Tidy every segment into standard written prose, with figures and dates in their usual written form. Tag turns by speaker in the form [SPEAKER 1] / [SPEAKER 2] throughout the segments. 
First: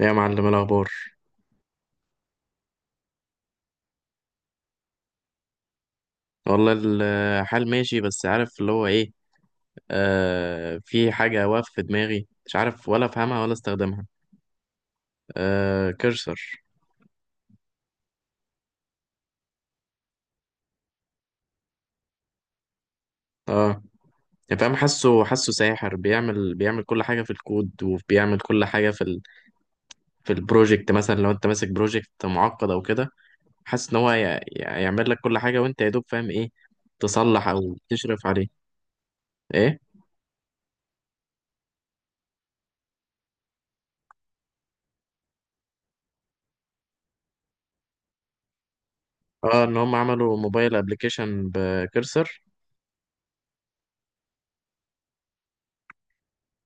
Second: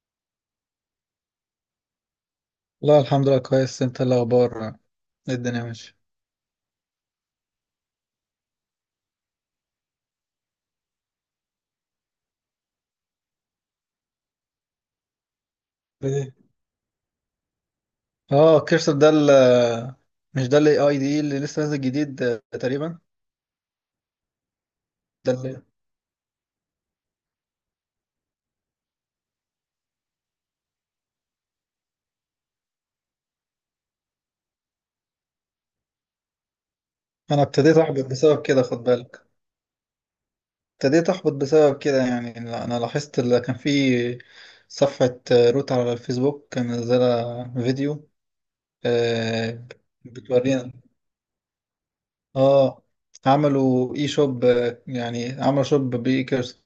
[SPEAKER 1] إيه يا معلم، إيه الأخبار؟
[SPEAKER 2] لا، الحمد لله كويس. انت إيه الاخبار؟ إيه الدنيا ماشي؟
[SPEAKER 1] والله الحال ماشي، بس عارف اللي هو إيه. في حاجة واقفة في دماغي، مش عارف ولا أفهمها ولا أستخدمها. آه،
[SPEAKER 2] ايه.
[SPEAKER 1] كرسر.
[SPEAKER 2] اه كيرسر ده مش ده الاي اي دي اللي لسه نازل جديد تقريبا.
[SPEAKER 1] آه يعني فاهم، حاسه
[SPEAKER 2] ده
[SPEAKER 1] حاسه
[SPEAKER 2] اللي
[SPEAKER 1] ساحر، بيعمل كل حاجة في الكود، وبيعمل كل حاجة في في البروجكت. مثلا لو أنت ماسك بروجكت معقد أو كده، حاسس إن هو يعمل لك كل حاجة، وأنت يا دوب فاهم إيه
[SPEAKER 2] انا
[SPEAKER 1] تصلح أو
[SPEAKER 2] ابتديت احبط
[SPEAKER 1] تشرف
[SPEAKER 2] بسبب
[SPEAKER 1] عليه.
[SPEAKER 2] كده، خد بالك.
[SPEAKER 1] إيه.
[SPEAKER 2] ابتديت احبط بسبب كده. يعني لا، انا لاحظت اللي كان في صفحة روت على الفيسبوك كان منزلة فيديو، آه،
[SPEAKER 1] إن هم عملوا
[SPEAKER 2] بتورينا.
[SPEAKER 1] موبايل أبلكيشن بكرسر.
[SPEAKER 2] اه، عملوا اي شوب، يعني عملوا شوب باي كيرسر.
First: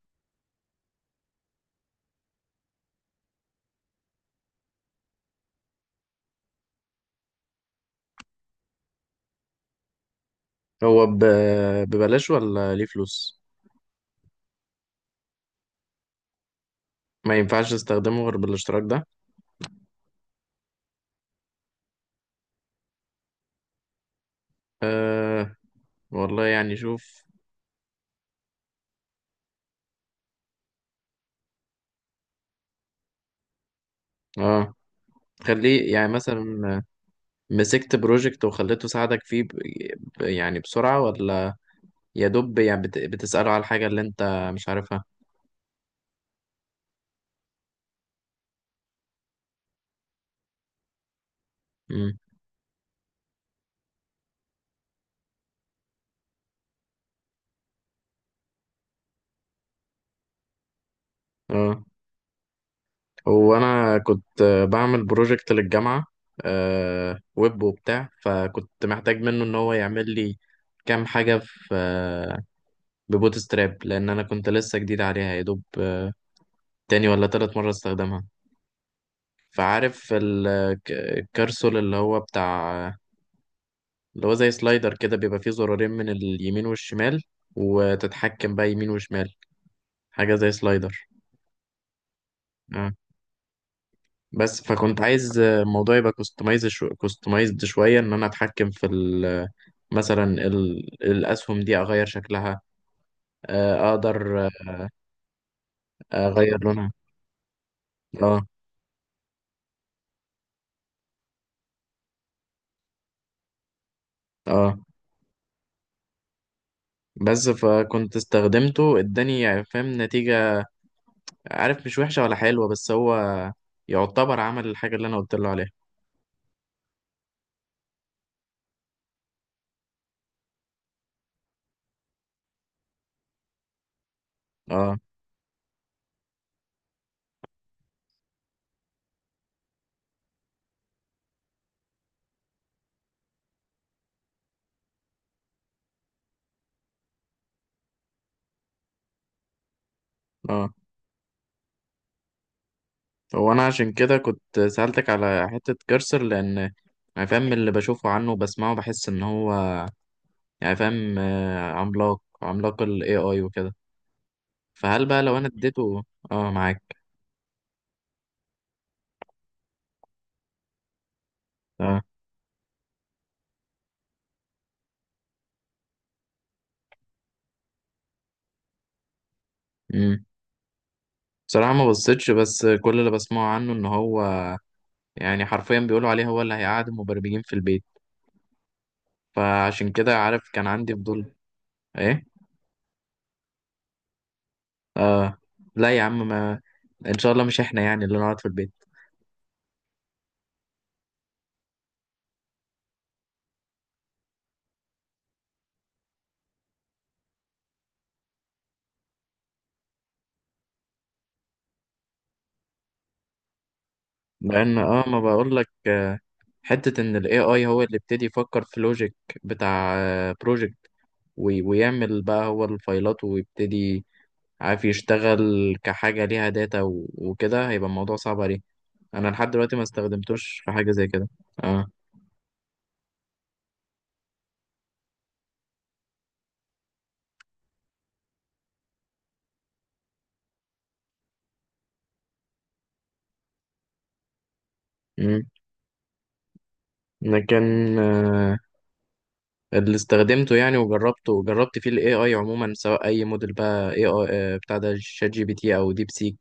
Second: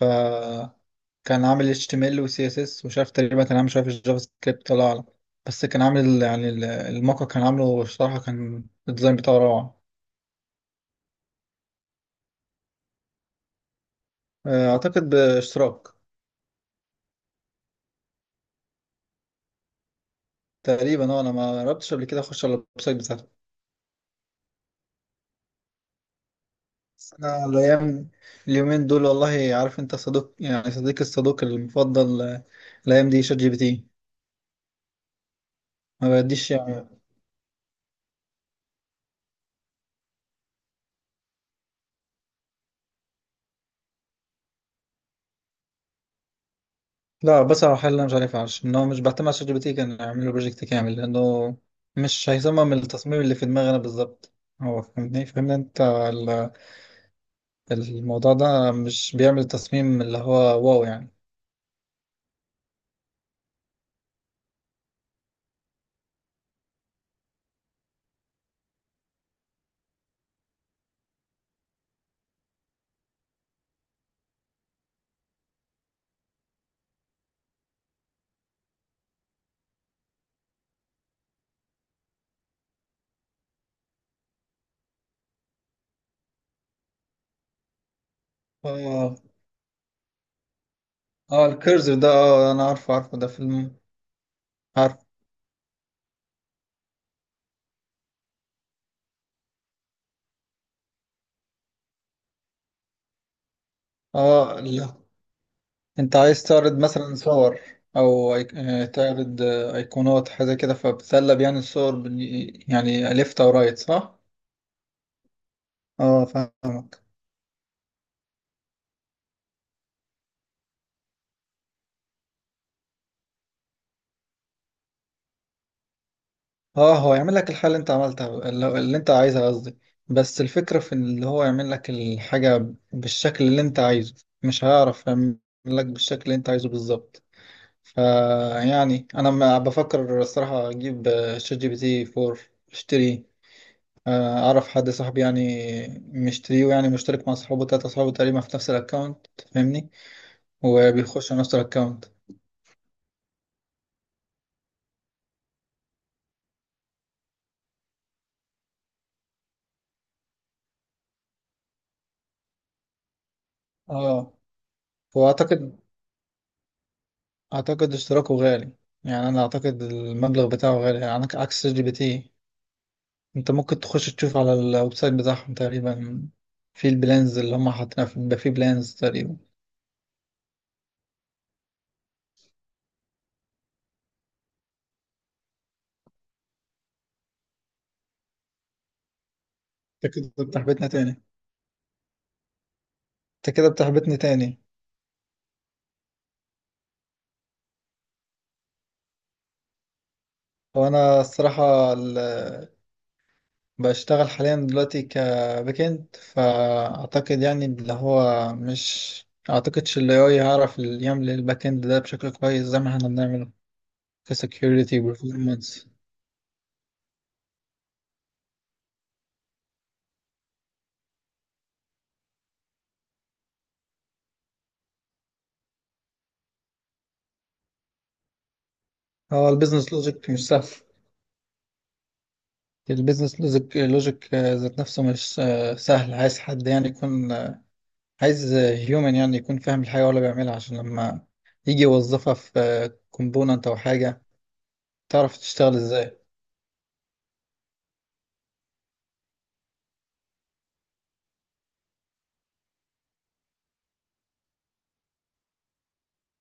[SPEAKER 2] فكان عامل HTML و CSS ومش عارف، تقريبا كان عامل شوية في الجافا سكريبت، الله أعلم. بس كان عامل يعني الموقع، كان عامله الصراحة، كان الديزاين بتاعه روعة.
[SPEAKER 1] هو ببلاش ولا ليه فلوس؟
[SPEAKER 2] أعتقد باشتراك.
[SPEAKER 1] ما ينفعش استخدمه غير بالاشتراك ده.
[SPEAKER 2] تقريبا اه، أنا ما جربتش قبل كده أخش على الويب سايت بتاعته.
[SPEAKER 1] أه، والله يعني
[SPEAKER 2] بس
[SPEAKER 1] شوف.
[SPEAKER 2] أنا الأيام اليومين دول والله، عارف أنت صديق يعني صديق الصدوق المفضل، الأيام دي شات جي بي تي
[SPEAKER 1] اه، خليه
[SPEAKER 2] ما
[SPEAKER 1] يعني
[SPEAKER 2] بديش.
[SPEAKER 1] مثلا مسكت بروجكت وخليته ساعدك فيه يعني بسرعة، ولا يا دوب يعني بتسأله على الحاجة اللي انت مش عارفها؟
[SPEAKER 2] لا بصراحة، الحل اللي أنا مش عارف عارف إن هو مش بعتمد على شات جي بي تي، كان أعمل له بروجكت كامل، لأنه
[SPEAKER 1] مم.
[SPEAKER 2] مش هيصمم التصميم اللي في دماغي أنا بالظبط. هو فهمني أنت الموضوع ده مش بيعمل تصميم اللي هو واو يعني.
[SPEAKER 1] اه. هو انا كنت بعمل بروجكت للجامعة، ويب وبتاع، فكنت محتاج منه ان هو يعمل لي كام حاجة في ببوت ستراب، لان انا كنت لسه جديد عليها يا دوب. تاني ولا تالت مره استخدمها. فعارف الكارسول اللي هو بتاع، اللي هو زي سلايدر كده، بيبقى فيه زرارين من اليمين والشمال، وتتحكم بقى يمين
[SPEAKER 2] آه.
[SPEAKER 1] وشمال. حاجه زي سلايدر.
[SPEAKER 2] آه الكيرسر ده، آه أنا
[SPEAKER 1] اه،
[SPEAKER 2] عارفه ده في
[SPEAKER 1] بس فكنت
[SPEAKER 2] عارف.
[SPEAKER 1] عايز الموضوع يبقى كوستمايزد شويه، ان انا اتحكم في مثلا الاسهم دي اغير شكلها، اقدر
[SPEAKER 2] آه لا، أنت عايز
[SPEAKER 1] اغير
[SPEAKER 2] تعرض
[SPEAKER 1] لونها.
[SPEAKER 2] مثلا صور أو
[SPEAKER 1] اه،
[SPEAKER 2] أيك... آه، تعرض أيقونات حاجة كده، فبتسلب يعني الصور يعني ليفت أو رايت، صح؟
[SPEAKER 1] اه.
[SPEAKER 2] آه فاهم.
[SPEAKER 1] بس فكنت استخدمته، اداني يعني فاهم نتيجة، عارف، مش وحشة ولا حلوة، بس هو يعتبر عمل الحاجة اللي انا قلت له عليها.
[SPEAKER 2] اه هو يعمل لك الحاجة اللي انت عملتها، اللي انت عايزها قصدي. بس الفكرة في اللي هو يعمل لك الحاجة بالشكل اللي انت عايزه. مش
[SPEAKER 1] اه،
[SPEAKER 2] هيعرف يعمل لك بالشكل اللي انت عايزه بالظبط. فيعني انا ما بفكر الصراحة اجيب، شات جي بي تي 4 اشتري. اعرف حد صاحبي يعني مشتريه، يعني مشترك مع اصحابه تلاتة اصحابه تقريبا في نفس الاكونت، فاهمني؟
[SPEAKER 1] اه.
[SPEAKER 2] وبيخشوا نفس الاكونت.
[SPEAKER 1] هو انا عشان كده كنت سألتك على حتة كرسر، لان يعني فاهم اللي بشوفه عنه وبسمعه، بحس ان هو يعني فاهم عملاق، عملاق ال AI وكده.
[SPEAKER 2] اه.
[SPEAKER 1] فهل بقى لو انا
[SPEAKER 2] واعتقد
[SPEAKER 1] اديته. اه، معاك.
[SPEAKER 2] اعتقد اشتراكه غالي، يعني انا اعتقد المبلغ بتاعه غالي يعني عكس شات جي بي
[SPEAKER 1] اه.
[SPEAKER 2] تي. انت ممكن تخش تشوف على الويب سايت بتاعهم تقريبا، في البلانز اللي هم حاطينها بيبقى في بلانز تقريبا.
[SPEAKER 1] امم بصراحة ما بصيتش، بس كل اللي بسمعه عنه ان هو يعني حرفيا بيقولوا عليه هو اللي هيقعد المبرمجين في البيت، فعشان
[SPEAKER 2] انت
[SPEAKER 1] كده
[SPEAKER 2] كده
[SPEAKER 1] عارف كان
[SPEAKER 2] بتحبطني
[SPEAKER 1] عندي
[SPEAKER 2] تاني.
[SPEAKER 1] فضول. ايه.
[SPEAKER 2] انت كده بتحبطني تاني.
[SPEAKER 1] اه، لا يا عم، ما ان شاء الله مش احنا يعني اللي نقعد في البيت.
[SPEAKER 2] هو انا الصراحة بشتغل حاليا دلوقتي كباك اند، فاعتقد يعني اللي هو مش اعتقدش ال AI هيعرف يعمل الباك اند ده بشكل كويس زي ما احنا بنعمله
[SPEAKER 1] لان
[SPEAKER 2] كسكيورتي
[SPEAKER 1] ما بقول لك،
[SPEAKER 2] وبرفورمانس.
[SPEAKER 1] حته ان الاي اي هو اللي ابتدي يفكر في لوجيك بتاع بروجكت، ويعمل بقى هو الفايلات ويبتدي، عارف، يشتغل كحاجه ليها داتا وكده، هيبقى الموضوع صعب عليه. انا
[SPEAKER 2] هو
[SPEAKER 1] لحد دلوقتي ما
[SPEAKER 2] البيزنس لوجيك مش
[SPEAKER 1] استخدمتوش
[SPEAKER 2] سهل.
[SPEAKER 1] في حاجه زي كده. اه.
[SPEAKER 2] البيزنس لوجيك لوجيك ذات نفسه مش، سهل. عايز حد يعني يكون، عايز هيومن يعني يكون فاهم الحاجة ولا بيعملها، عشان لما يجي يوظفها في كومبوننت أو حاجة تعرف
[SPEAKER 1] امم
[SPEAKER 2] تشتغل ازاي.
[SPEAKER 1] لكن آه، اللي استخدمته يعني وجربته، جربت فيه الاي اي عموما، سواء اي موديل بقى، اي اي بتاع ده شات جي بي تي او ديب سيك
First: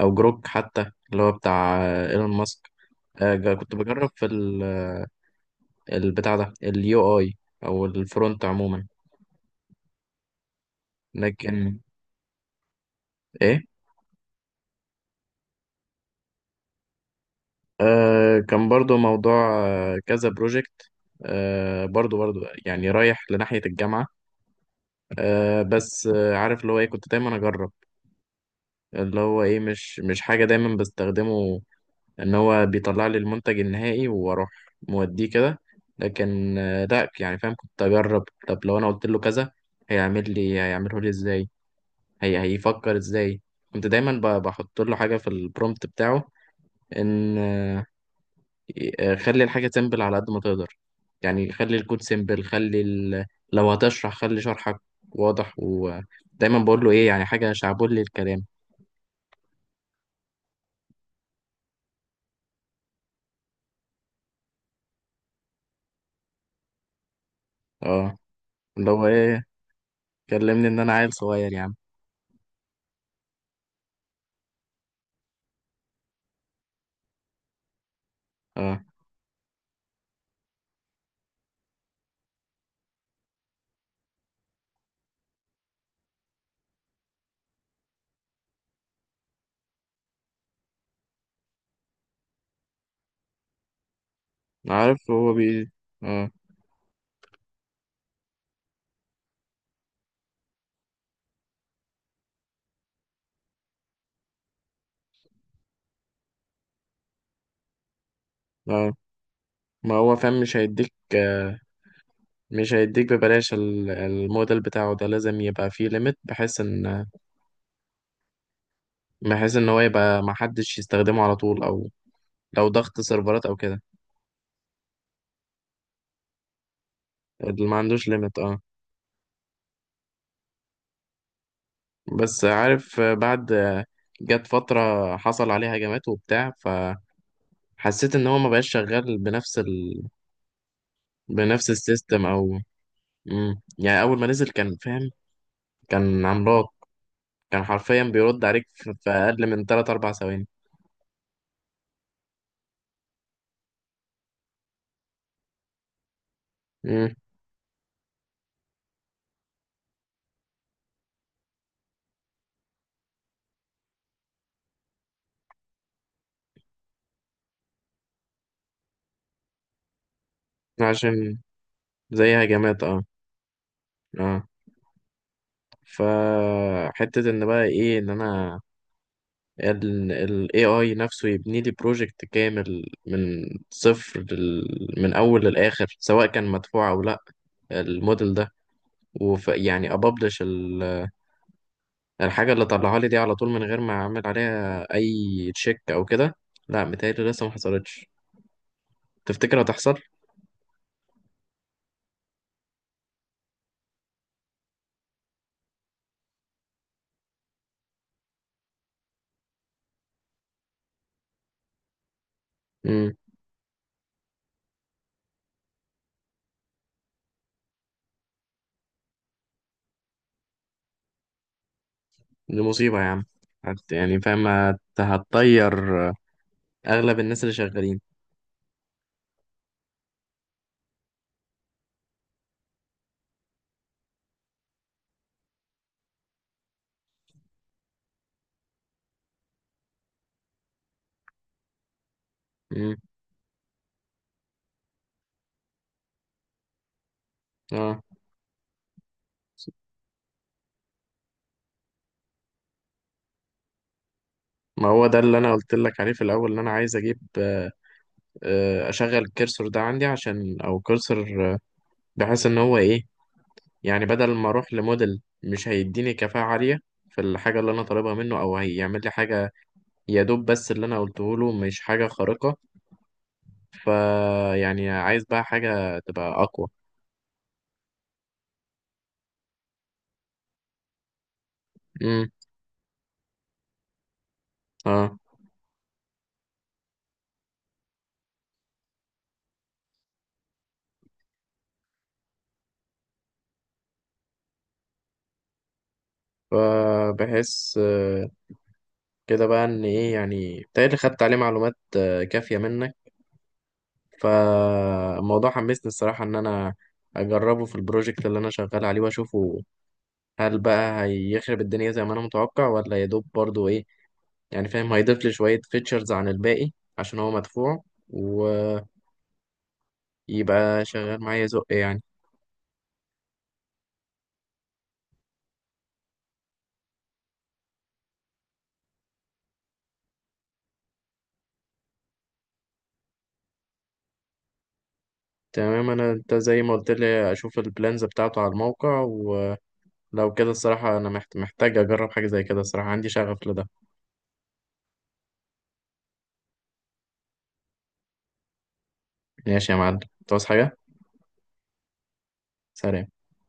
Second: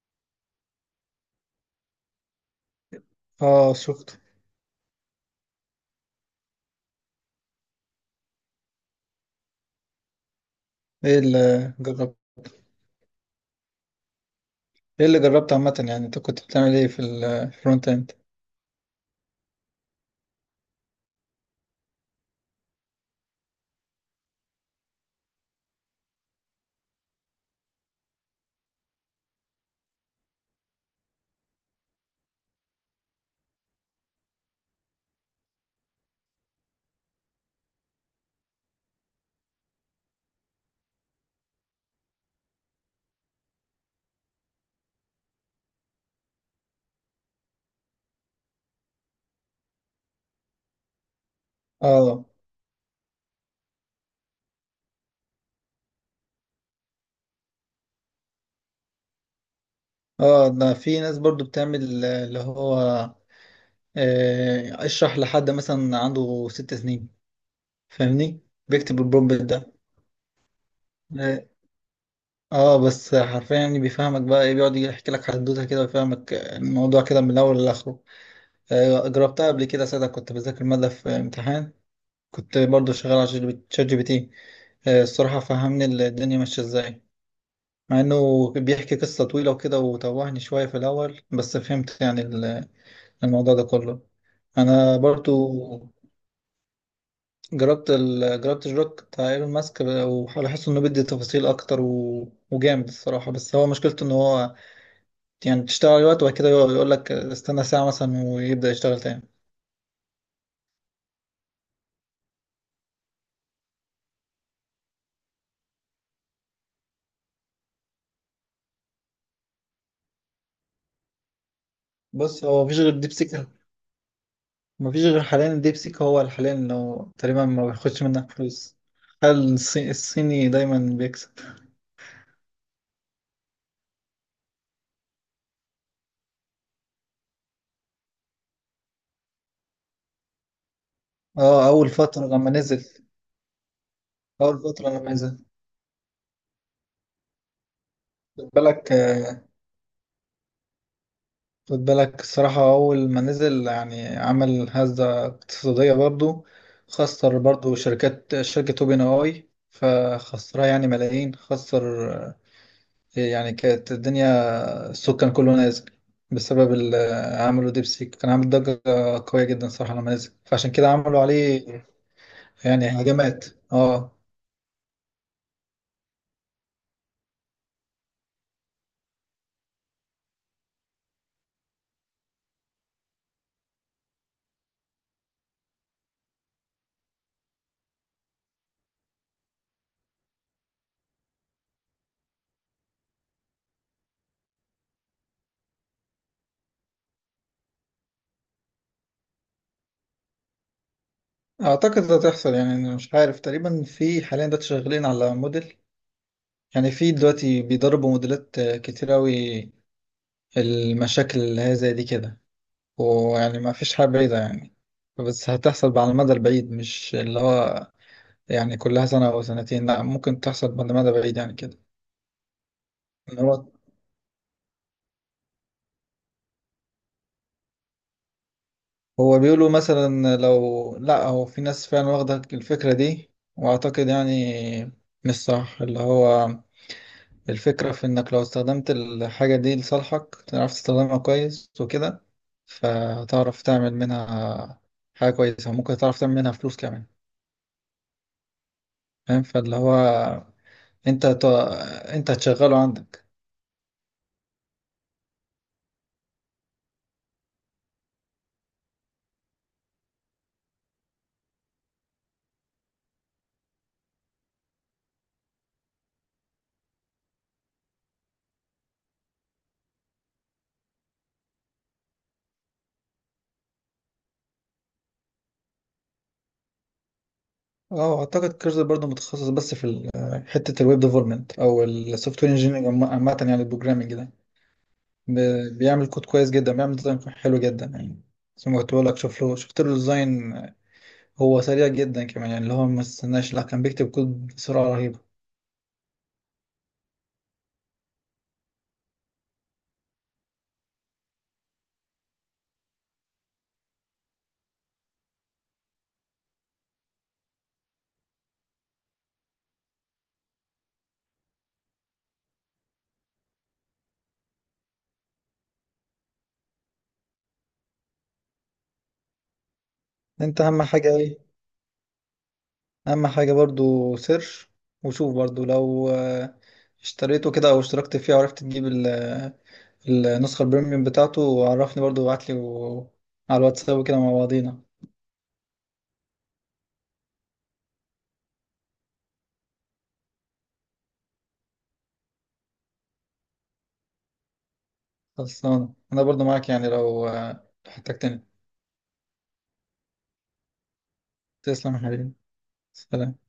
[SPEAKER 1] او جروك، حتى اللي هو بتاع ايلون ماسك. كنت
[SPEAKER 2] اه
[SPEAKER 1] بجرب
[SPEAKER 2] شفت.
[SPEAKER 1] في البتاع ده اليو اي، او الفرونت عموما.
[SPEAKER 2] ايه اللي
[SPEAKER 1] لكن
[SPEAKER 2] جربت؟
[SPEAKER 1] ايه؟
[SPEAKER 2] ايه اللي جربت عامة؟ يعني انت كنت بتعمل ايه في الفرونت اند؟
[SPEAKER 1] كان برضو موضوع كذا بروجكت، برضو برضو، يعني رايح لناحية الجامعة. بس عارف اللي هو ايه، كنت دايما اجرب اللي هو ايه، مش حاجة دايما بستخدمه ان هو بيطلع لي المنتج النهائي واروح موديه كده. لكن لا يعني فاهم، كنت اجرب، طب لو انا قلت له كذا هيعمل لي، هيعمله لي ازاي، هيفكر ازاي. كنت دايما بحط له حاجه في البرومبت بتاعه، ان خلي الحاجه سيمبل على قد ما تقدر، يعني خلي الكود
[SPEAKER 2] اه.
[SPEAKER 1] سيمبل، خلي لو هتشرح خلي شرحك واضح، ودايما بقول له ايه يعني، حاجه شعبولي الكلام.
[SPEAKER 2] اه ده في ناس برضو بتعمل، اللي هو، اشرح لحد مثلا عنده ست سنين،
[SPEAKER 1] اه،
[SPEAKER 2] فاهمني؟
[SPEAKER 1] اللي
[SPEAKER 2] بيكتب
[SPEAKER 1] هو
[SPEAKER 2] البرومبت
[SPEAKER 1] ايه،
[SPEAKER 2] ده.
[SPEAKER 1] كلمني ان انا عيل
[SPEAKER 2] آه،
[SPEAKER 1] صغير يا عم.
[SPEAKER 2] اه بس حرفيا يعني بيفهمك بقى ايه، بيقعد يحكي لك حدوته كده ويفهمك الموضوع كده من الاول لاخره.
[SPEAKER 1] اه،
[SPEAKER 2] جربتها قبل كده، ساعتها كنت بذاكر ماده في امتحان. كنت برضو شغال على شات جي بي تي، الصراحه فهمني الدنيا ماشيه ازاي، مع انه بيحكي قصه طويله وكده وتوهني شويه في الاول، بس فهمت يعني الموضوع ده كله. انا
[SPEAKER 1] عارف هو
[SPEAKER 2] برضو
[SPEAKER 1] اه،
[SPEAKER 2] جربت الروك بتاع ايلون ماسك، وبحس انه بيدي تفاصيل اكتر وجامد الصراحه، بس هو مشكلته ان هو يعني تشتغل وقت وبعد كده يقول لك استنى ساعة مثلا ويبدأ
[SPEAKER 1] اه.
[SPEAKER 2] يشتغل تاني.
[SPEAKER 1] ما هو فاهم مش هيديك، مش هيديك ببلاش. الموديل بتاعه ده لازم يبقى فيه ليميت، بحيث ان هو يبقى محدش يستخدمه على طول، او
[SPEAKER 2] بص هو
[SPEAKER 1] لو
[SPEAKER 2] مفيش غير
[SPEAKER 1] ضغط سيرفرات
[SPEAKER 2] ديبسيك.
[SPEAKER 1] او كده،
[SPEAKER 2] مفيش غير حاليا الديبسيك هو حاليا اللي هو تقريبا
[SPEAKER 1] اللي
[SPEAKER 2] ما
[SPEAKER 1] ما
[SPEAKER 2] بياخدش
[SPEAKER 1] عندوش
[SPEAKER 2] منك
[SPEAKER 1] ليميت. اه.
[SPEAKER 2] فلوس. هل الصيني دايما بيكسب؟
[SPEAKER 1] بس عارف، بعد، جت فترة حصل عليه هجمات وبتاع، فحسيت ان هو ما بقاش شغال بنفس
[SPEAKER 2] اه
[SPEAKER 1] بنفس
[SPEAKER 2] أول
[SPEAKER 1] السيستم
[SPEAKER 2] فترة لما
[SPEAKER 1] او.
[SPEAKER 2] نزل.
[SPEAKER 1] مم. يعني اول ما نزل
[SPEAKER 2] أول
[SPEAKER 1] كان
[SPEAKER 2] فترة
[SPEAKER 1] فاهم،
[SPEAKER 2] لما نزل
[SPEAKER 1] كان عملاق، كان حرفيا بيرد
[SPEAKER 2] خد
[SPEAKER 1] عليك
[SPEAKER 2] بالك،
[SPEAKER 1] في اقل من 3 4 ثواني.
[SPEAKER 2] خد بالك الصراحة. أول ما نزل يعني عمل هزة اقتصادية برضو.
[SPEAKER 1] امم
[SPEAKER 2] خسر برضو شركات، شركة أوبن أي فخسرها يعني ملايين. خسر، يعني كانت الدنيا، الصوت كان كله نازل بسبب عملوا ديبسيك، كان عامل ضجة قوية جدا صراحة لما نزل، فعشان كده عملوا
[SPEAKER 1] عشان
[SPEAKER 2] عليه
[SPEAKER 1] زي هجمات.
[SPEAKER 2] يعني
[SPEAKER 1] اه،
[SPEAKER 2] هجمات. اه.
[SPEAKER 1] اه. فحتة ان بقى ايه، ان انا ال AI نفسه يبني لي بروجكت كامل من صفر، من اول للاخر، سواء كان مدفوع او لا، الموديل ده. وف يعني ابابلش الحاجة اللي طلعها لي دي على طول، من غير ما اعمل عليها اي تشيك او كده. لا متهيألي لسه ما حصلتش. تفتكر هتحصل؟
[SPEAKER 2] اعتقد ده تحصل، يعني أنا مش عارف، تقريبا في حاليا دلوقتي شغالين على موديل. يعني في دلوقتي بيدربوا موديلات، كتير اوي المشاكل اللي هي زي دي كده. ويعني ما فيش حاجة بعيدة يعني. بس هتحصل على المدى البعيد، مش اللي هو يعني كلها سنة أو سنتين، لا ممكن تحصل على المدى البعيد يعني كده.
[SPEAKER 1] دي مصيبة يا عم.
[SPEAKER 2] إن هو
[SPEAKER 1] يعني فاهم هتطير أغلب الناس اللي شغالين.
[SPEAKER 2] هو بيقولوا مثلا، لو لا هو في ناس فعلا واخدة الفكرة دي، واعتقد يعني مش صح اللي هو، الفكرة في انك لو استخدمت الحاجة دي لصالحك، تعرف تستخدمها كويس وكده،
[SPEAKER 1] مم.
[SPEAKER 2] فتعرف تعمل منها حاجة كويسة، ممكن تعرف تعمل منها فلوس كمان،
[SPEAKER 1] اه.
[SPEAKER 2] فاهم؟ فاللي هو انت انت هتشغله عندك.
[SPEAKER 1] ما هو ده اللي أنا قلت لك عليه في الأول، إن أنا عايز أجيب أشغل الكرسور ده عندي، عشان أو كرسور، بحيث إن هو إيه، يعني بدل ما أروح لموديل مش هيديني كفاءة عالية في الحاجة اللي أنا طالبها منه، أو هيعمل لي حاجة يا دوب، بس اللي أنا قلته له مش حاجة خارقة، فيعني عايز بقى حاجة تبقى أقوى.
[SPEAKER 2] اه اعتقد كيرزر برضه متخصص بس في حتة الويب ديفلوبمنت او
[SPEAKER 1] مم.
[SPEAKER 2] السوفت وير انجينيرنج عامة، يعني البروجرامنج ده.
[SPEAKER 1] اه.
[SPEAKER 2] بيعمل كود كويس جدا، بيعمل ديزاين حلو جدا يعني، زي ما قلت لك، شوف له شفت له ديزاين. هو سريع جدا كمان، يعني اللي هو ما استناش لا، كان بيكتب كود بسرعة رهيبة.
[SPEAKER 1] فبحس كده بقى ان ايه يعني، بتهيألي خدت عليه معلومات كافية منك، فالموضوع حمسني الصراحة ان انا اجربه في البروجكت اللي انا شغال عليه، واشوفه، هل بقى هيخرب الدنيا زي ما انا متوقع، ولا يدوب برضو ايه، يعني فاهم، هيضيف لي شوية فيتشرز عن الباقي عشان هو مدفوع، ويبقى
[SPEAKER 2] انت اهم حاجة
[SPEAKER 1] شغال
[SPEAKER 2] ايه؟
[SPEAKER 1] معايا زق يعني.
[SPEAKER 2] اهم حاجة برضو سيرش وشوف برضو لو، اشتريته كده او اشتركت فيه، وعرفت تجيب النسخة البريميوم بتاعته، وعرفني برضو وابعتلي على الواتساب كده مع بعضينا.
[SPEAKER 1] تمام، انا انت زي ما قلت لي اشوف البلانز بتاعته على الموقع، ولو كده الصراحة انا محتاج اجرب حاجة زي كده، الصراحة عندي شغف لده.
[SPEAKER 2] خلصانة، انا برضو معاك يعني لو، لو احتجتني.
[SPEAKER 1] ماشي يا معلم، انت عاوز حاجة؟
[SPEAKER 2] تسلم يا حبيبي.
[SPEAKER 1] سلام.
[SPEAKER 2] سلام.